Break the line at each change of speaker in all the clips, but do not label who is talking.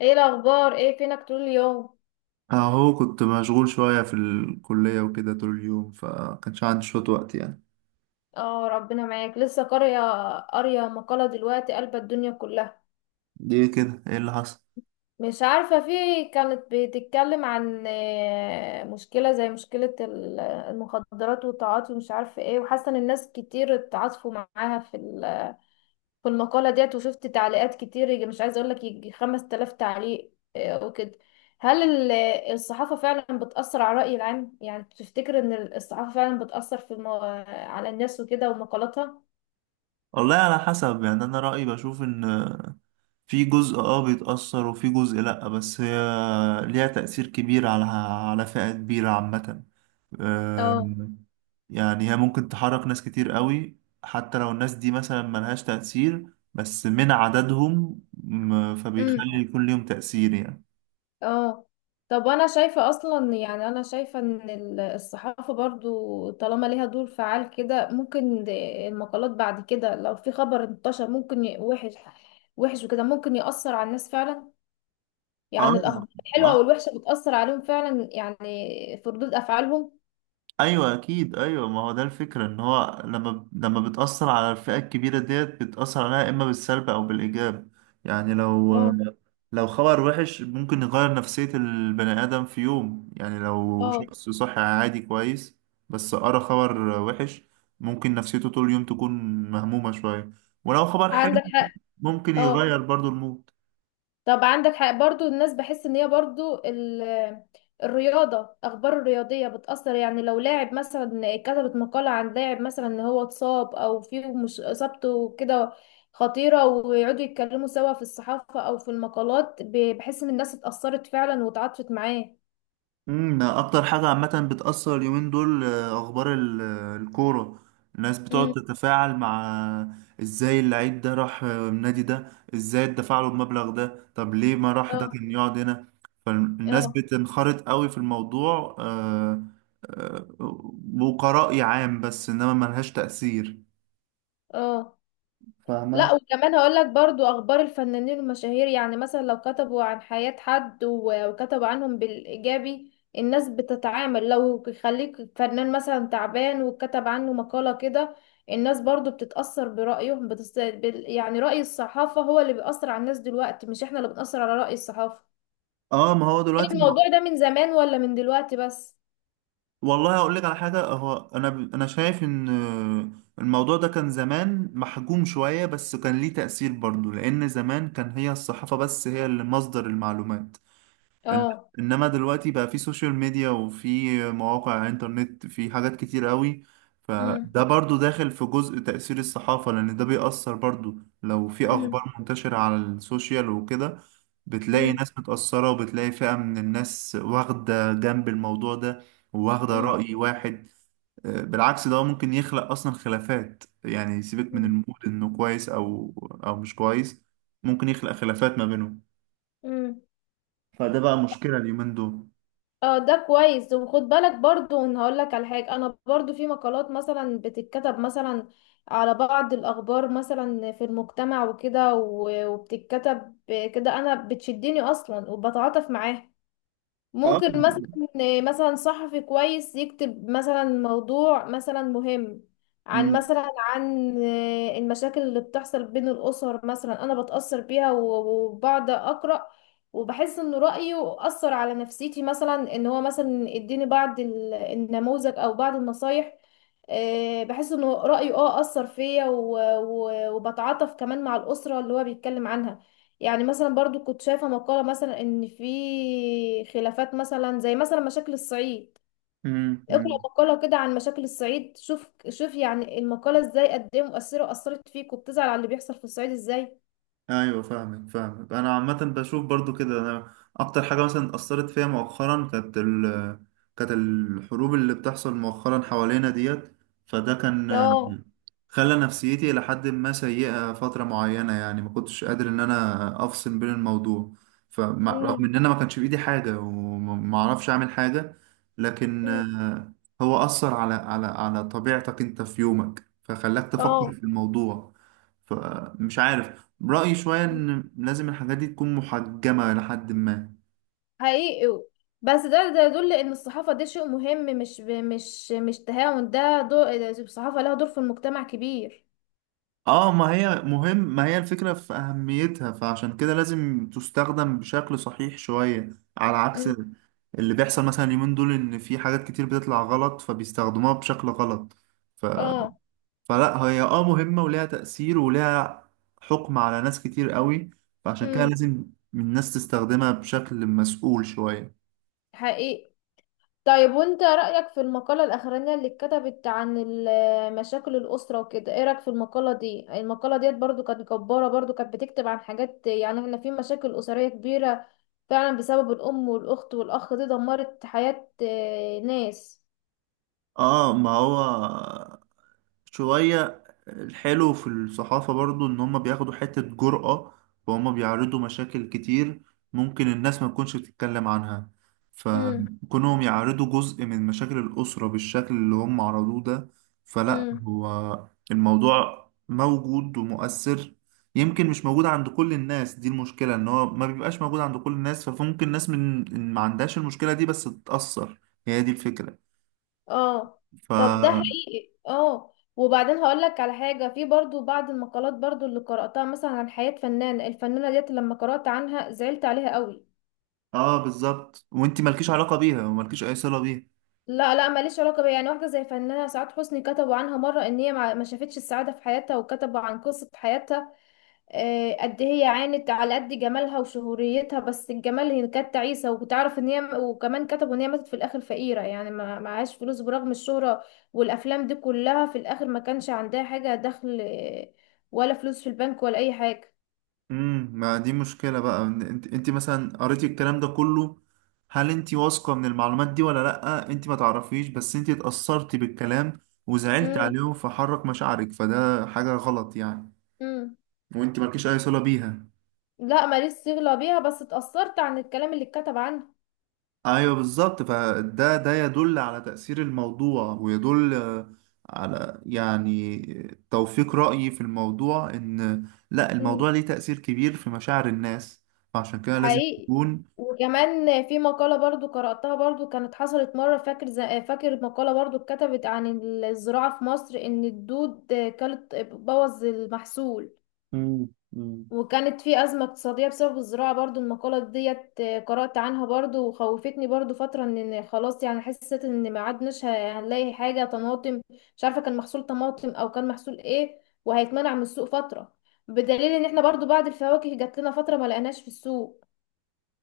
ايه الاخبار؟ ايه فينك طول اليوم؟
اهو كنت مشغول شوية في الكلية وكده طول اليوم فكانش عندي شوية وقت يعني.
اه، ربنا معاك. لسه قارية، قارية مقالة دلوقتي قلب الدنيا كلها.
ليه كده؟ ايه اللي حصل؟
مش عارفة، في كانت بتتكلم عن مشكلة زي مشكلة المخدرات والتعاطي، ومش عارفة ايه، وحاسة ان الناس كتير اتعاطفوا معاها في المقالة ديت. وشفت تعليقات كتير، مش عايزة اقولك، يجي 5000 تعليق وكده. هل ال- الصحافة فعلا بتأثر على الرأي العام؟ يعني تفتكر ان الصحافة فعلا بتأثر في على الناس وكده ومقالاتها؟
والله على حسب، يعني انا رأيي بشوف ان في جزء بيتأثر وفي جزء لأ، بس هي ليها تأثير كبير على فئة كبيرة عامة.
اه.
أم، يعني هي ممكن تحرك ناس كتير قوي، حتى لو الناس دي مثلا ملهاش تأثير، بس من عددهم
امم.
فبيخلي يكون ليهم تأثير يعني.
اه. طب انا شايفة اصلا، يعني انا شايفة ان الصحافة برضو طالما ليها دور فعال كده، ممكن المقالات بعد كده، لو في خبر انتشر، ممكن وحش وحش وكده، ممكن يأثر على الناس فعلا.
اه.
يعني الأخبار
اه،
الحلوة والوحشة بتأثر عليهم فعلا، يعني في ردود أفعالهم.
ايوه اكيد، ايوه ما هو ده الفكره، ان هو لما بتاثر على الفئه الكبيره ديت بتاثر عليها، اما بالسلب او بالايجاب. يعني لو،
اه.
خبر وحش ممكن يغير نفسيه البني ادم في يوم، يعني لو
اه.
شخص صحي عادي كويس بس قرا خبر وحش، ممكن نفسيته طول اليوم تكون مهمومه شويه. ولو خبر حلو
عندك حق.
ممكن
اه،
يغير برضو المود.
طب عندك حق برضو. الناس بحس ان هي برضو الرياضة، أخبار الرياضية بتأثر. يعني لو لاعب مثلا، كتبت مقالة عن لاعب مثلا ان هو اتصاب أو فيه، مش إصابته كده خطيرة، ويقعدوا يتكلموا سوا في الصحافة أو في المقالات، بحس ان الناس اتأثرت فعلا وتعاطفت معاه.
امم، ده اكتر حاجة عامة بتأثر اليومين دول، اخبار الكورة. الناس بتقعد
امم.
تتفاعل مع ازاي اللعيب ده راح النادي ده، ازاي اتدفع له المبلغ ده، طب ليه ما راح، ده
اه.
كان يقعد هنا. فالناس
اه.
بتنخرط قوي في الموضوع، آه، وكرأي عام، بس انما ملهاش تأثير.
اه.
فاهمة؟
لا، وكمان هقول لك برضو اخبار الفنانين المشاهير. يعني مثلا لو كتبوا عن حياة حد، وكتبوا عنهم بالايجابي، الناس بتتعامل. لو يخليك فنان مثلا تعبان وكتب عنه مقالة كده، الناس برضو بتتأثر برأيهم، يعني رأي الصحافة هو اللي بيأثر على الناس دلوقتي، مش احنا اللي بنأثر على رأي الصحافة.
اه ما هو
هل
دلوقتي،
الموضوع ده من زمان ولا من دلوقتي بس؟
والله هقول لك على حاجة، هو أنا شايف إن الموضوع ده كان زمان محجوم شوية، بس كان ليه تأثير برضه، لأن زمان كان هي الصحافة بس هي اللي مصدر المعلومات. إن-
اه.
انما دلوقتي بقى في سوشيال ميديا وفي مواقع انترنت، في حاجات كتير قوي.
امم.
فده برضو داخل في جزء تأثير الصحافة، لان ده بيأثر برضو. لو في
امم.
اخبار منتشرة على السوشيال وكده، بتلاقي
امم.
ناس متأثرة وبتلاقي فئة من الناس واخدة جنب الموضوع ده، وواخدة
امم.
رأي واحد. بالعكس، ده ممكن يخلق اصلا خلافات، يعني سيبك من المود انه كويس او او مش كويس، ممكن يخلق خلافات ما بينهم.
امم.
فده بقى مشكلة اليومين دول.
اه، ده كويس. وخد بالك برضو، ان هقول لك على حاجه، انا برضو في مقالات مثلا بتتكتب مثلا على بعض الاخبار مثلا في المجتمع وكده، وبتتكتب كده، انا بتشدني اصلا وبتعاطف معاها.
اه.
ممكن مثلا، مثلا صحفي كويس يكتب مثلا موضوع مثلا مهم، عن
مم.
مثلا عن المشاكل اللي بتحصل بين الأسر مثلا، أنا بتأثر بيها وبقعد أقرأ، وبحس إن رأيه أثر على نفسيتي مثلا، إن هو مثلا اديني بعض النموذج أو بعض النصايح. بحس إن رأيه أثر فيا وبتعاطف كمان مع الأسرة اللي هو بيتكلم عنها. يعني مثلا برضو كنت شايفة مقالة مثلا ان في خلافات مثلا، زي مثلا مشاكل الصعيد.
مم.
اقرأ
مم.
مقالة كده عن مشاكل الصعيد، شوف شوف يعني المقالة ازاي، قد ايه مؤثرة، اثرت فيك وبتزعل على اللي بيحصل في الصعيد ازاي.
ايوه فاهمك، انا عامه بشوف برضو كده. انا اكتر حاجه مثلا اثرت فيها مؤخرا كانت كانت الحروب اللي بتحصل مؤخرا حوالينا ديت. فده
اه.
كان خلى نفسيتي إلى حد ما سيئه فتره معينه، يعني ما كنتش قادر ان انا افصل بين الموضوع، فرغم
امم.
ان انا ما كانش بايدي حاجه وما اعرفش اعمل حاجه، لكن
أمم.
هو اثر على على طبيعتك انت في يومك، فخلاك تفكر
اه،
في الموضوع، فمش عارف. رأيي شوية إن لازم الحاجات دي تكون محجمة لحد ما.
حقيقي. بس ده ده يدل ان الصحافة دي شيء مهم، مش تهاون ده. دور الصحافة لها دور في المجتمع كبير.
اه، ما هي مهم، ما هي الفكرة في أهميتها، فعشان كده لازم تستخدم بشكل صحيح شوية، على عكس
امم.
اللي بيحصل مثلا اليومين دول إن في حاجات كتير بتطلع غلط فبيستخدموها بشكل غلط. ف...
اه.
فلا هي اه مهمة وليها تأثير وليها حكم على ناس كتير قوي، فعشان كده
امم.
لازم الناس تستخدمها بشكل مسؤول شوية.
حقيقي. طيب، وانت رأيك في المقالة الأخرانية اللي اتكتبت عن مشاكل الأسرة وكده؟ ايه رأيك في المقالة دي؟ المقالة ديت برضو كانت جبارة، برضو كانت بتكتب عن حاجات، يعني احنا في مشاكل أسرية كبيرة فعلا، بسبب الأم والأخت والأخ، دي دمرت حياة ناس.
اه ما هو، شوية الحلو في الصحافة برضو إن هما بياخدوا حتة جرأة، وهما بيعرضوا مشاكل كتير ممكن الناس ما تكونش بتتكلم عنها،
امم.
فكونهم يعرضوا جزء من مشاكل الأسرة بالشكل اللي هم عرضوه ده، فلا
امم.
هو الموضوع موجود ومؤثر. يمكن مش موجود عند كل الناس، دي المشكلة، إن هو ما بيبقاش موجود عند كل الناس، فممكن ناس من ما عندهاش المشكلة دي بس تتأثر، هي دي الفكرة.
اه،
ف،
طب ده حقيقي. اه، وبعدين هقولك على حاجة. في برضو بعض المقالات برضو اللي قرأتها مثلا عن حياة فنانة، الفنانة ديت لما قرأت عنها زعلت عليها قوي.
اه بالظبط، وانت مالكيش علاقة بيها ومالكيش اي صلة بيها.
لا، لا، ماليش علاقه بيها، يعني واحده زي فنانه سعاد حسني، كتبوا عنها مره ان هي ما شافتش السعاده في حياتها، وكتبوا عن قصه حياتها. قد إيه هي عانت على قد جمالها وشهوريتها، بس الجمال هي كانت تعيسه، وتعرف ان هي، وكمان كتبوا ان هي ماتت في الاخر فقيره، يعني ما معهاش فلوس برغم الشهره والافلام دي كلها، في الاخر ما كانش عندها حاجه دخل، ولا فلوس في البنك ولا اي حاجه.
امم، ما دي مشكلة بقى، إن انت مثلا قريتي الكلام ده كله، هل انت واثقة من المعلومات دي ولا لأ؟ انت ما تعرفيش بس انت اتأثرتي بالكلام، وزعلت
امم.
عليهم فحرك مشاعرك، فده حاجة غلط يعني،
امم.
وانت مالكيش اي صلة بيها.
لا، ماليش صله بيها، بس اتأثرت عن الكلام اللي اتكتب عنها.
ايوه بالظبط، فده ده يدل على تأثير الموضوع ويدل على، يعني توفيق رأيي في الموضوع، ان لا الموضوع ليه تأثير كبير في مشاعر الناس، فعشان كده لازم
حقيقي.
تكون.
وكمان في مقالة برضو قرأتها برضو، كانت حصلت مرة، فاكر، فاكر مقالة برضو اتكتبت عن الزراعة في مصر، إن الدود كانت بوظ المحصول،
مم.
وكانت في أزمة اقتصادية بسبب الزراعة برضو. المقالة ديت قرأت عنها برضو وخوفتني برضو فترة، إن خلاص، يعني حسيت إن ما عدناش هنلاقي حاجة طماطم. مش عارفة كان محصول طماطم أو كان محصول إيه، وهيتمنع من السوق فترة، بدليل إن إحنا برضو بعد الفواكه جات لنا فترة ما لقيناش في السوق.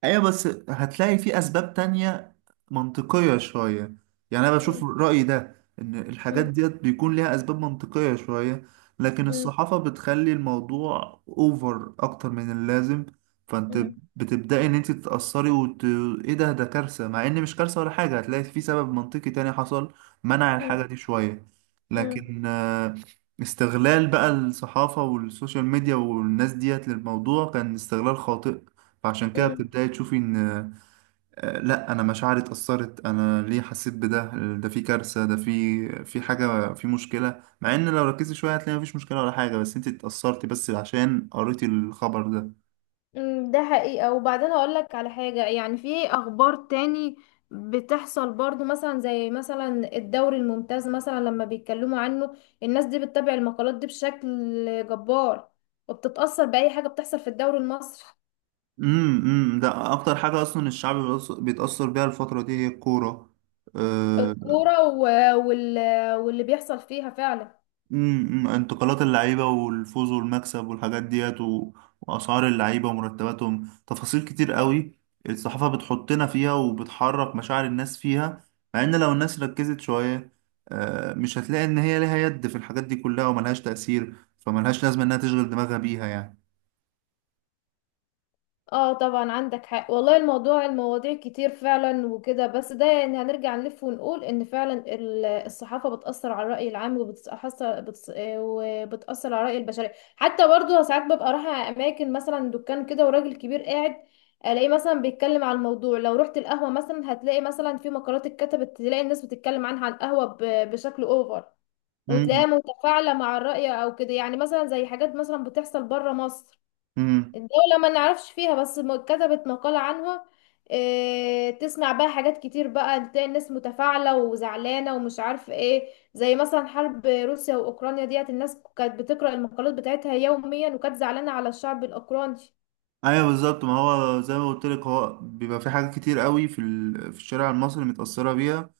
ايوه بس هتلاقي في اسباب تانية منطقية شوية، يعني انا بشوف رأيي ده ان الحاجات
مم.
ديت بيكون ليها اسباب منطقية شوية، لكن
مم.
الصحافة بتخلي الموضوع اوفر اكتر من اللازم، فانت
مم.
بتبدأي ان انت تتأثري. ايه ده؟ ده كارثة، مع ان مش كارثة ولا حاجة، هتلاقي في سبب منطقي تاني حصل منع الحاجة
مم.
دي شوية،
مم.
لكن استغلال بقى الصحافة والسوشيال ميديا والناس ديت للموضوع كان استغلال خاطئ. فعشان كده
مم.
بتبدأي تشوفي إن لأ، أنا مشاعري اتأثرت، أنا ليه حسيت بده، ده في كارثة، ده في حاجة، في مشكلة، مع إن لو ركزتي شوية هتلاقي مفيش مشكلة ولا حاجة، بس أنت اتأثرتي بس عشان قريتي الخبر ده.
مم. ده حقيقة. وبعدين اقول لك على حاجة، يعني في اخبار تاني بتحصل برضو، مثلا زي مثلا الدوري الممتاز مثلا، لما بيتكلموا عنه الناس دي بتتابع المقالات دي بشكل جبار، وبتتأثر بأي حاجة بتحصل في الدوري المصري.
امم. امم، ده أكتر حاجة أصلا الشعب بيتأثر بيها الفترة دي هي الكورة. آه،
الكورة وال... واللي بيحصل فيها فعلا.
امم، انتقالات اللعيبة والفوز والمكسب والحاجات ديت وأسعار اللعيبة ومرتباتهم، تفاصيل كتير قوي الصحافة بتحطنا فيها وبتحرك مشاعر الناس فيها، مع إن لو الناس ركزت شوية، مش هتلاقي إن هي ليها يد في الحاجات دي كلها وملهاش تأثير، فملهاش لازمة إنها تشغل دماغها بيها يعني.
اه، طبعا عندك حق والله. الموضوع، المواضيع كتير فعلا وكده، بس ده يعني هنرجع نلف ونقول ان فعلا الصحافة بتأثر على الرأي العام، وبتأثر على الرأي البشري. حتى برضو ساعات ببقى رايحة أماكن مثلا، دكان كده وراجل كبير قاعد الاقيه مثلا بيتكلم على الموضوع. لو رحت القهوة مثلا، هتلاقي مثلا في مقالات اتكتبت، تلاقي الناس بتتكلم عنها على القهوة بشكل اوفر، وتلاقيها
امم.
متفاعلة مع الرأي او كده. يعني مثلا زي حاجات مثلا بتحصل بره مصر،
امم.
الدولة ما نعرفش فيها، بس كتبت مقالة عنها. إيه، تسمع بقى حاجات كتير بقى، تلاقي الناس متفاعلة وزعلانة ومش عارف ايه، زي مثلا حرب روسيا وأوكرانيا ديت، الناس كانت بتقرأ المقالات بتاعتها يوميا، وكانت زعلانة على الشعب الأوكراني.
ايوه بالظبط، ما هو زي ما قلت لك، هو بيبقى في حاجات كتير قوي في في الشارع المصري متأثرة بيها،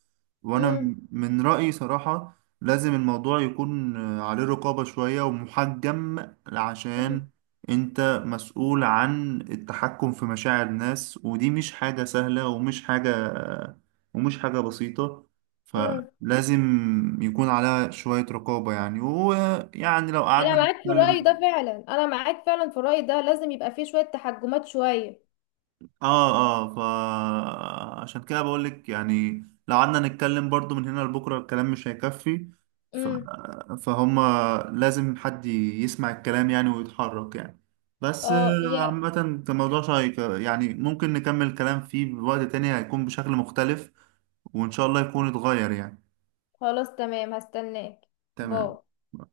وانا
امم.
من رأيي صراحة لازم الموضوع يكون عليه رقابة شوية ومحجم، عشان انت مسؤول عن التحكم في مشاعر الناس، ودي مش حاجة سهلة ومش حاجة ومش حاجة بسيطة،
امم.
فلازم يكون عليها شوية رقابة يعني. ويعني لو قعدنا
أنا معاك في الرأي ده
نتكلم،
فعلا، أنا معاك فعلا في الرأي ده، لازم يبقى فيه شوية تحجمات شوية.
اه. اه، فعشان كده بقول لك، يعني لو قعدنا نتكلم برضو من هنا لبكره الكلام مش هيكفي. ف...
امم.
فهم لازم حد يسمع الكلام يعني ويتحرك يعني. بس
اه، يا
عامة الموضوع شيق، يعني ممكن نكمل الكلام فيه بوقت تاني هيكون بشكل مختلف، وإن شاء الله يكون اتغير يعني.
خلاص، تمام، هستناك. باي.
تمام.